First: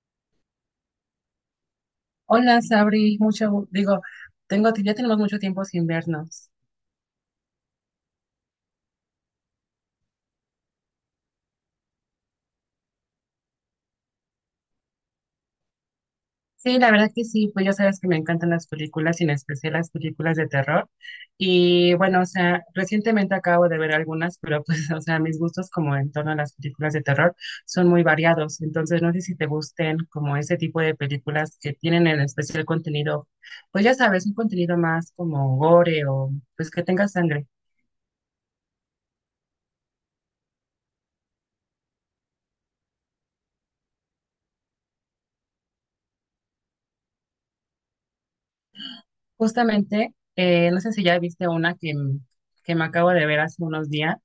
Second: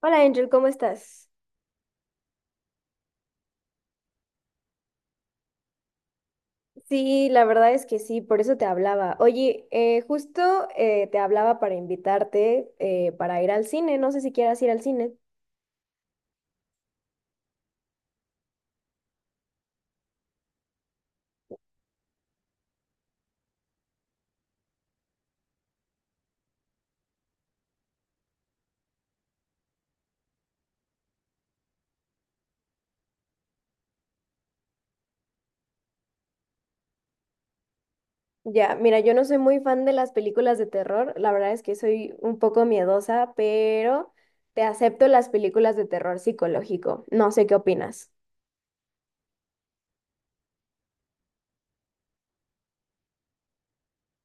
Hola Angel, ¿cómo estás? Hola, Sabri, ya tenemos mucho tiempo sin vernos. Sí, la verdad es que sí, por eso te hablaba. Oye, justo te hablaba para invitarte para ir al cine, no sé si quieras ir al cine. Sí, la verdad que sí, pues ya sabes que me encantan las películas y en especial las películas de terror. Y bueno, o sea, recientemente acabo de ver algunas, pero pues, o sea, mis gustos como en torno a las películas de terror son muy variados. Entonces, no sé si te gusten como ese tipo de películas que tienen en especial contenido, pues ya sabes, un contenido más como gore o pues que tenga sangre. Ya, mira, yo no soy muy fan de las películas de terror, la verdad es que soy un poco miedosa, pero te acepto las películas de terror psicológico, no sé qué opinas. Justamente, no sé si ya viste una que me acabo de ver hace unos días,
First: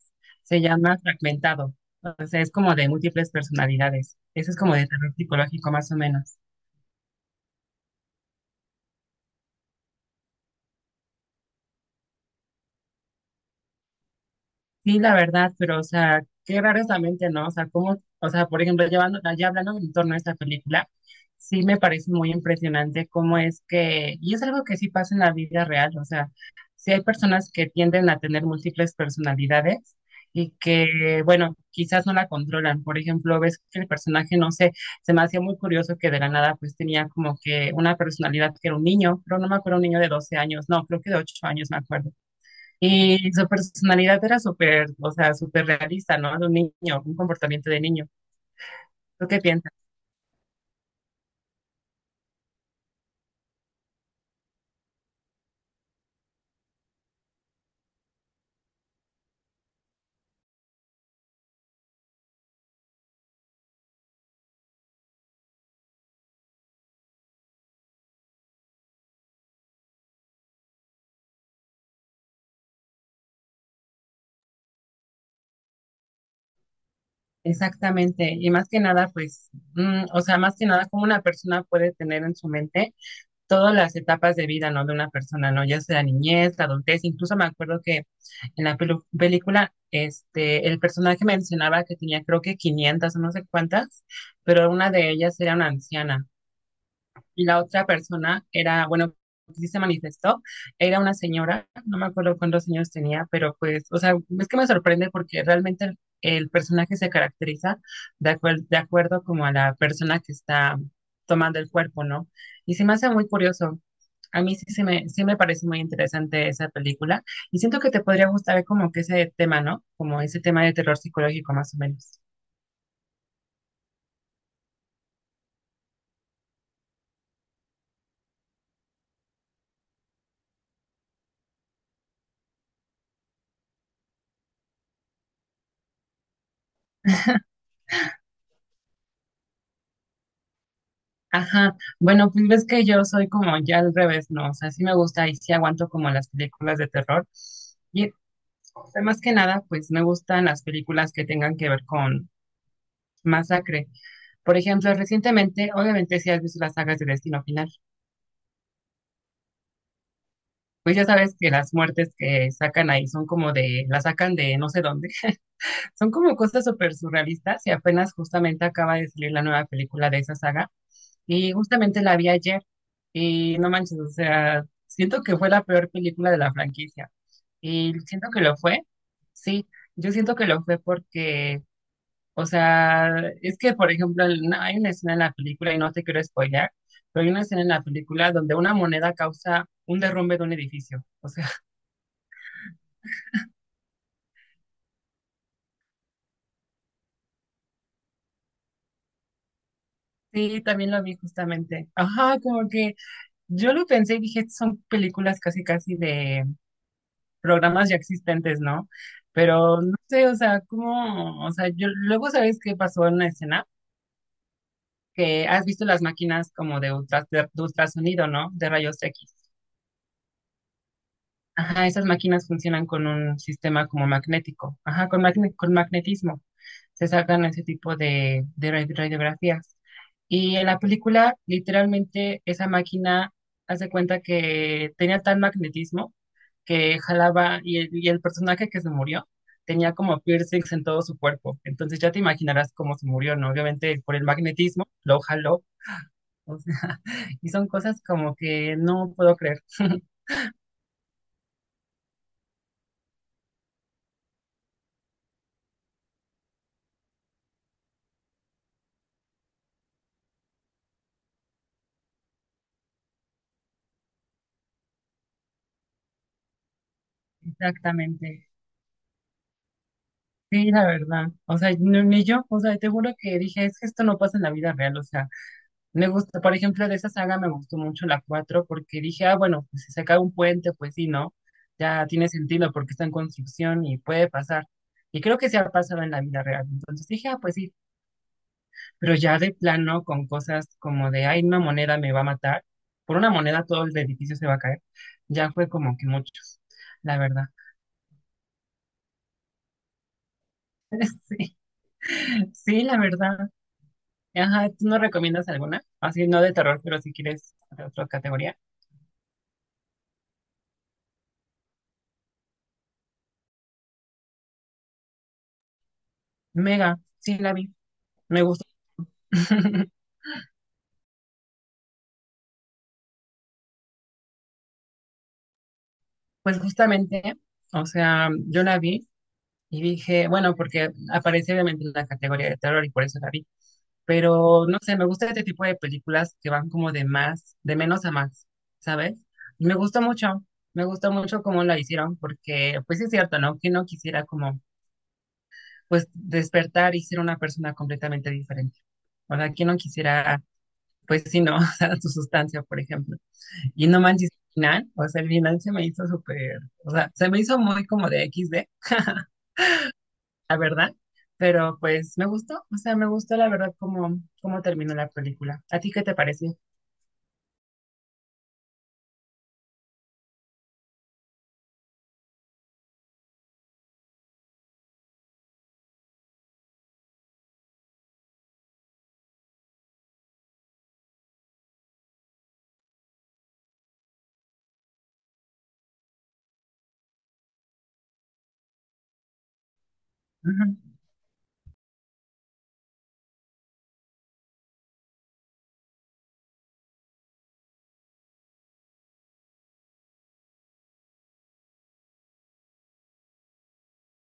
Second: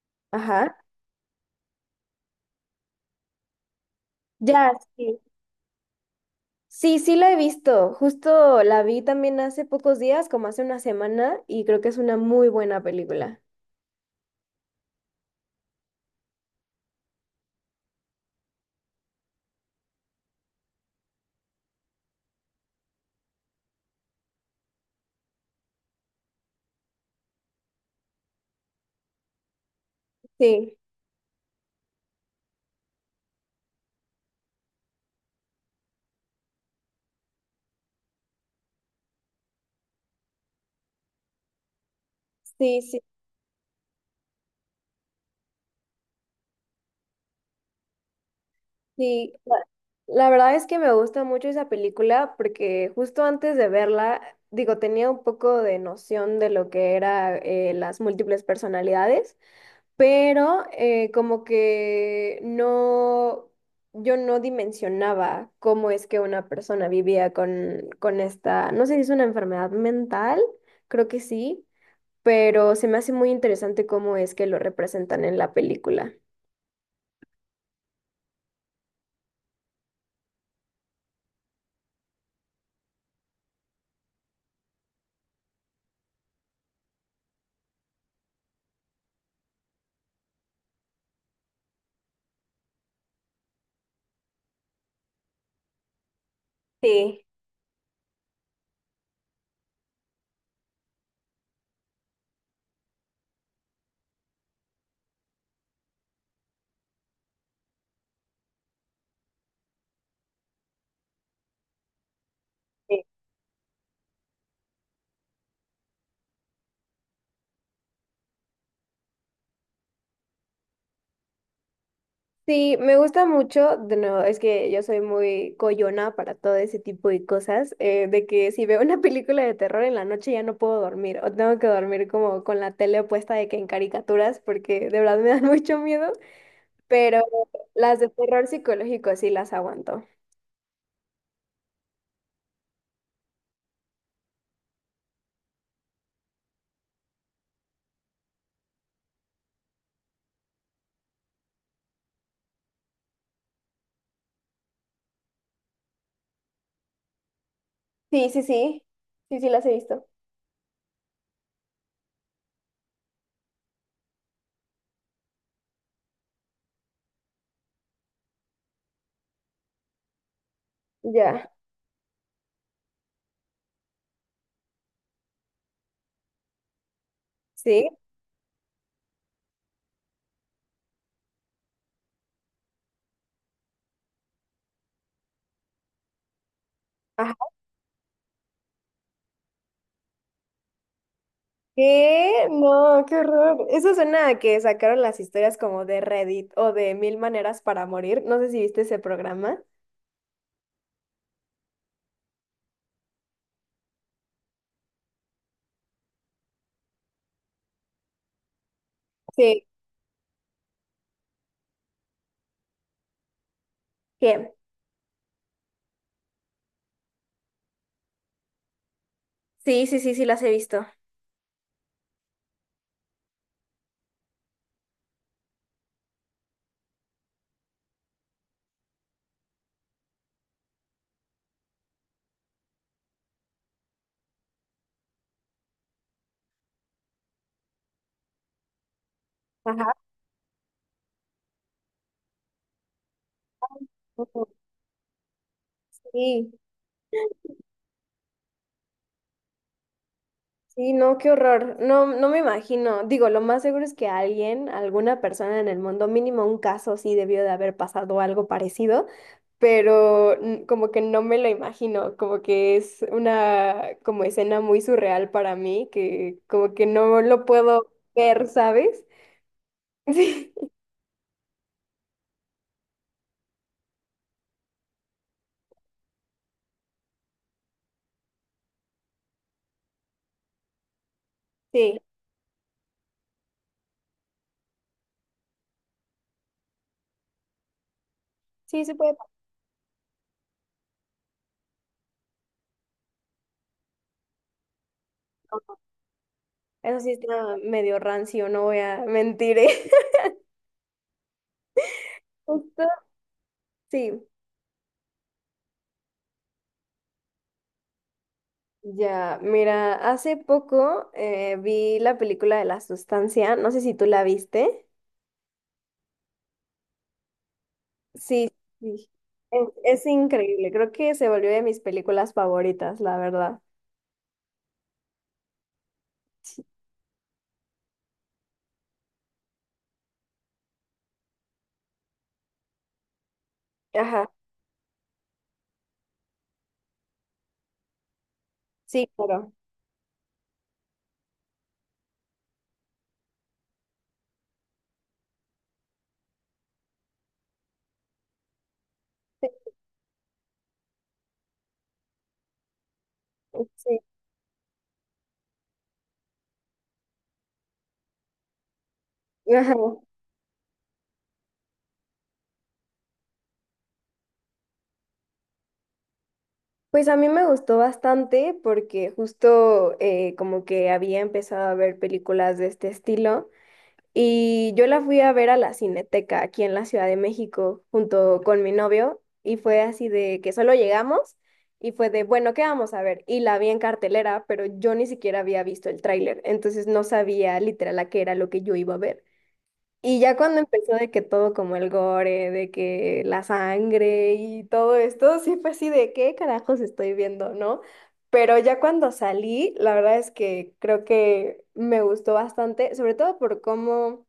se Ajá. llama Fragmentado, o sea, es como de múltiples personalidades, eso es Ya, como de terror sí. psicológico más o menos. Sí, sí la he visto, justo la vi también hace pocos días, como hace una semana, y creo que es una muy buena película. Sí, la verdad, pero, o sea, qué raro es la mente, ¿no? O sea, cómo, o sea, por ejemplo, ya hablando en torno a esta película, sí me parece muy impresionante cómo es que, y es algo que sí pasa en la vida real, o sea, sí hay personas que tienden a tener múltiples personalidades y Sí. que, bueno, quizás no la controlan. Por ejemplo, ves que el personaje, no sé, se me hacía muy curioso que de la nada, pues tenía como que una personalidad que era un niño, pero no me acuerdo, un niño de 12 años, no, creo que de 8 años, me acuerdo, Sí, sí, y su personalidad era súper, o sea, súper realista, ¿no? De un niño, un comportamiento de niño. ¿Tú sí. qué La, piensas? la verdad es que me gusta mucho esa película porque justo antes de verla, digo, tenía un poco de noción de lo que era las múltiples personalidades, pero como que no, yo no dimensionaba cómo es que una persona vivía con esta, no sé si es una enfermedad mental, creo que sí, pero se me hace muy interesante cómo es que lo representan en la película. Exactamente. Y más que nada, pues, o sea, más que nada, como una persona puede tener en su mente todas las etapas de vida, ¿no? De una persona, ¿no? Ya sea la niñez, la adultez. Incluso me acuerdo que en la película, este, el personaje mencionaba que tenía, creo que 500 o no sé cuántas, pero una de ellas era una anciana. Sí, Y la otra persona era, bueno, sí se manifestó, era una señora, no me acuerdo cuántos años tenía, pero pues, o sea, es que me sorprende porque realmente el personaje se caracteriza de acuerdo como a la persona que está tomando el cuerpo, ¿no? Y se me sí. hace muy curioso. A mí sí, sí me parece muy interesante esa película y siento que te podría gustar como que ese tema, ¿no? Como ese tema de terror psicológico más o menos. Sí, me gusta mucho, de nuevo, es que yo soy muy coyona para todo ese tipo de cosas, de que si veo una película de terror en la noche ya no puedo dormir, o tengo que dormir como con la tele puesta de que en caricaturas, porque de verdad me dan mucho miedo, pero las de terror psicológico sí las aguanto. Ajá, bueno, pues ves que yo soy como ya al revés, ¿no? O sea, sí me gusta y sí aguanto como las películas de terror. Y o sea, más que nada, pues me gustan las películas que tengan que ver con masacre. Por ejemplo, recientemente, obviamente si has visto las sagas de Destino Final, Sí, sí, sí, sí, sí las he visto. pues ya sabes que las muertes que sacan ahí son como de, las sacan de no sé dónde, son como cosas súper surrealistas y apenas justamente acaba de salir la nueva película de esa saga. Ya, Y justamente la vi ayer y no manches, o sea, siento que fue la peor película de la franquicia. sí. Y siento que lo fue, sí, yo siento que lo fue porque, o sea, es que, por ejemplo, el- no, hay una escena en la película, y no te quiero spoilear, pero hay una escena en la película donde una moneda causa un derrumbe de un edificio. O sea, ¿Qué? No, qué horror. Eso suena a que sacaron las historias como de Reddit o de Mil Maneras para Morir. No sé si viste ese programa. sí, también lo vi justamente. Ajá, como que yo lo pensé y dije, son películas casi, casi de programas ya existentes, ¿no? Sí. Pero no sé, o sea, cómo, o sea, yo luego sabes qué pasó en la escena, ¿Qué? que has visto las máquinas como de, ultrasonido, ¿no? De rayos X. Sí, sí, sí, sí, las he visto. Ajá, esas máquinas funcionan con un sistema como magnético, ajá, con magnetismo. Se sacan ese tipo de, radiografías. Y en la película, literalmente, esa máquina hace cuenta que tenía tal magnetismo que jalaba y y el personaje que se murió Ajá. tenía como piercings en todo su cuerpo. Entonces ya te imaginarás cómo se murió, ¿no? Obviamente por el Ujú. magnetismo lo jaló. Sí, O sea, y son cosas como que no puedo creer. sí, no, qué horror. No, no me imagino. Digo, lo más seguro es que alguien, alguna persona en el mundo, mínimo un caso, sí debió de haber pasado algo parecido. Pero n- como que no me lo imagino, como que es una como escena muy surreal para mí, que como que no lo puedo ver, Exactamente. ¿sabes? Sí, Sí, la verdad. O sea, ni yo, o sea, te juro que dije, es que esto no pasa en la vida real, o sea, me gusta, por ejemplo, de esa saga me gustó mucho la 4 porque dije, ah, bueno, pues si se cae un puente, pues sí, ¿no? sí, Ya tiene sentido porque está en construcción y puede pasar. Y creo que se ha pasado en la vida real. Entonces dije, ah, pues sí, sí se puede pero ya de plano con cosas como de, ay, una moneda me va a matar. Por una moneda todo el edificio se va a caer. Ya fue pasar. como que muchos, Eso sí la verdad. está medio rancio, no voy a mentir, ¿eh? Sí, Justo, sí, la verdad. sí. Ajá, ¿tú no recomiendas alguna? Así, no de terror, pero si quieres de otra categoría. Ya, mira, hace poco vi la película de La Sustancia, no sé si tú la viste. Mega, sí la vi. Me Sí, sí. Es increíble, creo que se volvió de mis películas favoritas, la verdad. pues Sí. justamente, o sea, yo la vi y dije, bueno, porque aparece obviamente en la categoría de terror y por eso la vi, Ajá. pero no sé, me gusta este tipo de películas que van como de más, de menos a más, Sí, ¿sabes? claro. Y me gustó mucho cómo la hicieron, porque pues sí es cierto, ¿no? Que no quisiera como, pues despertar y ser una persona completamente diferente. O Sí, sea, ¿quién no quisiera, pues sí, no, o sea, su sustancia, por ejemplo? Y no sí. manches, el final, o sea, el final se me hizo súper, o sea, se me hizo muy como de XD, Ajá. la verdad, pero pues me gustó, o sea, me gustó la verdad cómo, cómo terminó la película. ¿A ti qué te pareció? Pues a mí me gustó bastante porque justo como que había empezado a ver películas de este estilo y yo la fui a ver a la Cineteca aquí en la Ciudad de México junto con mi novio y fue así de que solo llegamos y fue de, bueno, ¿qué vamos a ver? Y la vi en cartelera, pero yo ni siquiera había visto el tráiler, entonces no sabía literal a qué era lo que yo iba a ver. Y ya cuando Ujú, empezó de que todo como el gore, de que la sangre y todo esto, sí fue así de qué carajos estoy viendo, ¿no? Pero ya cuando salí, la verdad es que creo que me gustó bastante, sobre todo por cómo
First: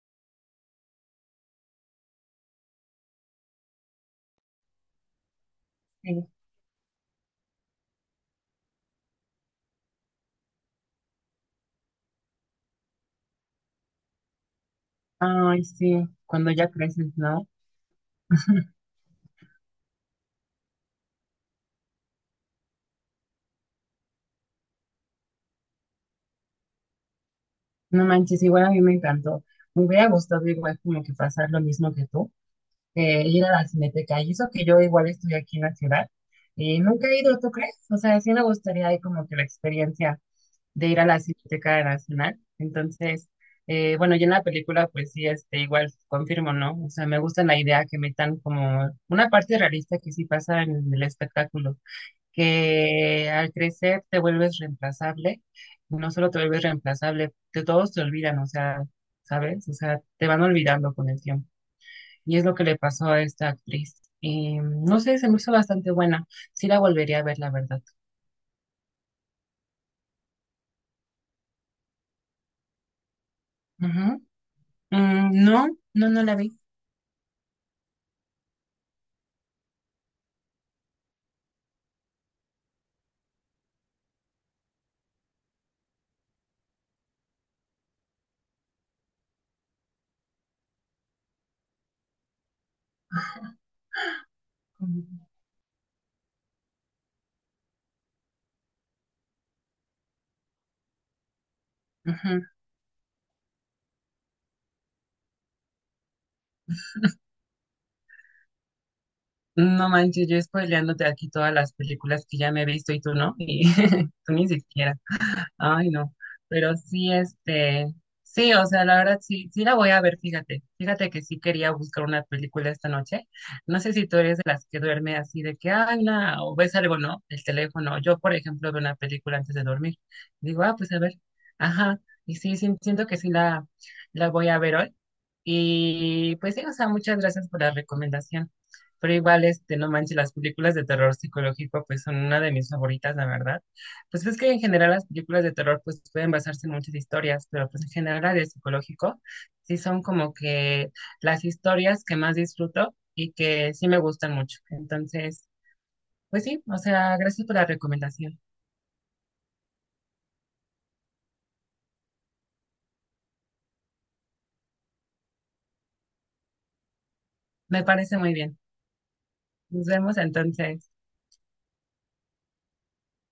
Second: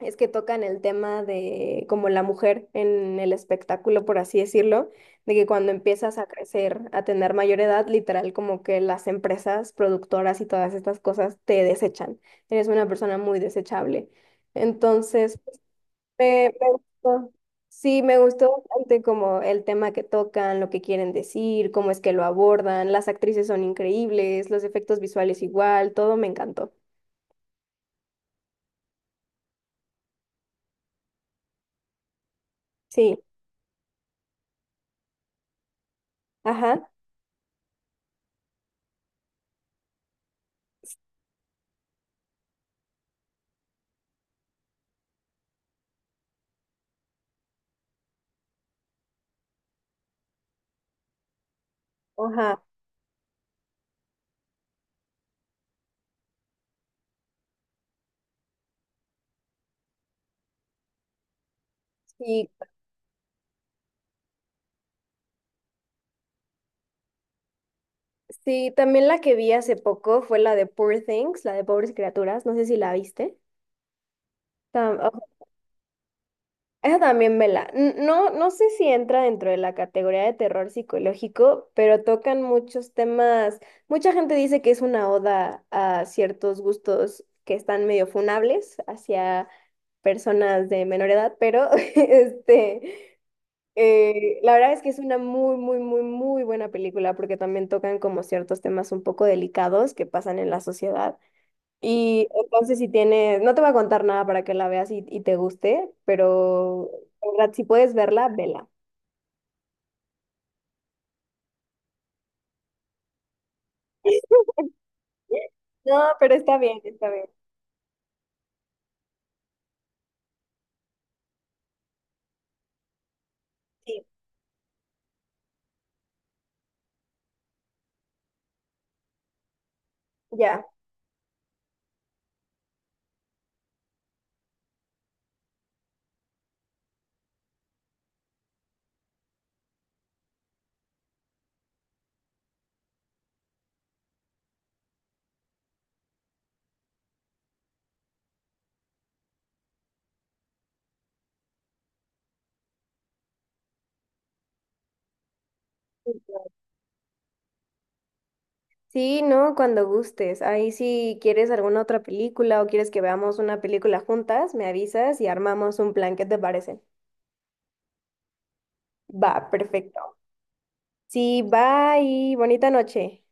es que tocan el tema de como la mujer en el espectáculo, por así decirlo, de que cuando empiezas a sí. crecer, a tener mayor edad, literal como que las empresas productoras y todas estas cosas te desechan. Eres una persona muy desechable. Entonces Ay, sí, cuando me, ya me creces, gustó. ¿no? Sí, me gustó bastante como el tema que tocan, lo que quieren decir, cómo es que lo abordan, las actrices son increíbles, los efectos visuales igual, todo me encantó. No manches, igual a mí me encantó. Me hubiera gustado igual como que pasar lo mismo que tú, Sí, ir a la Cineteca, y eso que yo igual estoy aquí en la ciudad, y ajá, nunca he ido, ¿tú crees? O sea, sí me gustaría ahí como que la experiencia de ir a la Cineteca Nacional. Entonces, bueno, yo en la película, pues sí, este, igual confirmo, ¿no? O sea, me gusta la idea que metan como una parte realista que sí pasa en el espectáculo, ajá. que al crecer te vuelves reemplazable, y no solo te vuelves reemplazable, de todos te olvidan, o sea, ¿sabes? O sea, te van olvidando con el tiempo. Y es Sí, lo que le pasó a esta actriz. Y, no sé, se me hizo bastante buena. Sí la volvería a ver, la verdad. sí, también la que vi hace poco fue la de Poor Things, la de Pobres Criaturas, no sé si la viste. Ujú. No, no, no la vi. Esa también vela. N- No, no sé si entra dentro de la categoría de terror psicológico, pero tocan muchos temas. Mucha gente dice que es una oda a ciertos gustos que están medio funables hacia personas de menor edad, pero este, la verdad es que es Ujú. una muy, muy, muy, muy buena película porque también tocan como ciertos temas un poco delicados que pasan en la sociedad. Y Ujú. entonces si tienes, no te voy a contar nada para que la veas y te guste, pero en verdad, si puedes verla, vela. No manches, yo spoileándote aquí todas las películas que ya me he visto y tú no, y tú ni siquiera. Ay, No, no, pero está pero bien, está sí, bien. este, sí, o sea, la verdad sí, sí la voy a ver, fíjate, fíjate que sí quería buscar una película esta noche. No sé Sí, si tú eres de las que duerme así de que, ay, no, o ves algo, ¿no? El teléfono. Yo, por ejemplo, veo una película antes de dormir. Digo, ya. ah, pues a ver, ajá, y sí, sí, siento que la voy a ver hoy. Y pues sí, o sea, muchas gracias por la recomendación. Pero igual, este, no manches, las películas de terror psicológico, pues son una de mis favoritas, la verdad. Pues ves que en general las películas de terror pues pueden basarse en muchas historias, pero pues en general las de psicológico sí son como que las historias que más disfruto y que sí me gustan mucho. Entonces, pues sí, o sea, gracias por la recomendación. Sí, no, cuando gustes. Ahí si quieres alguna otra película o quieres que veamos una película juntas, me avisas y armamos un plan. ¿Qué te parece? Me parece muy bien. Va, Nos perfecto. vemos entonces. Sí, bye, bonita noche.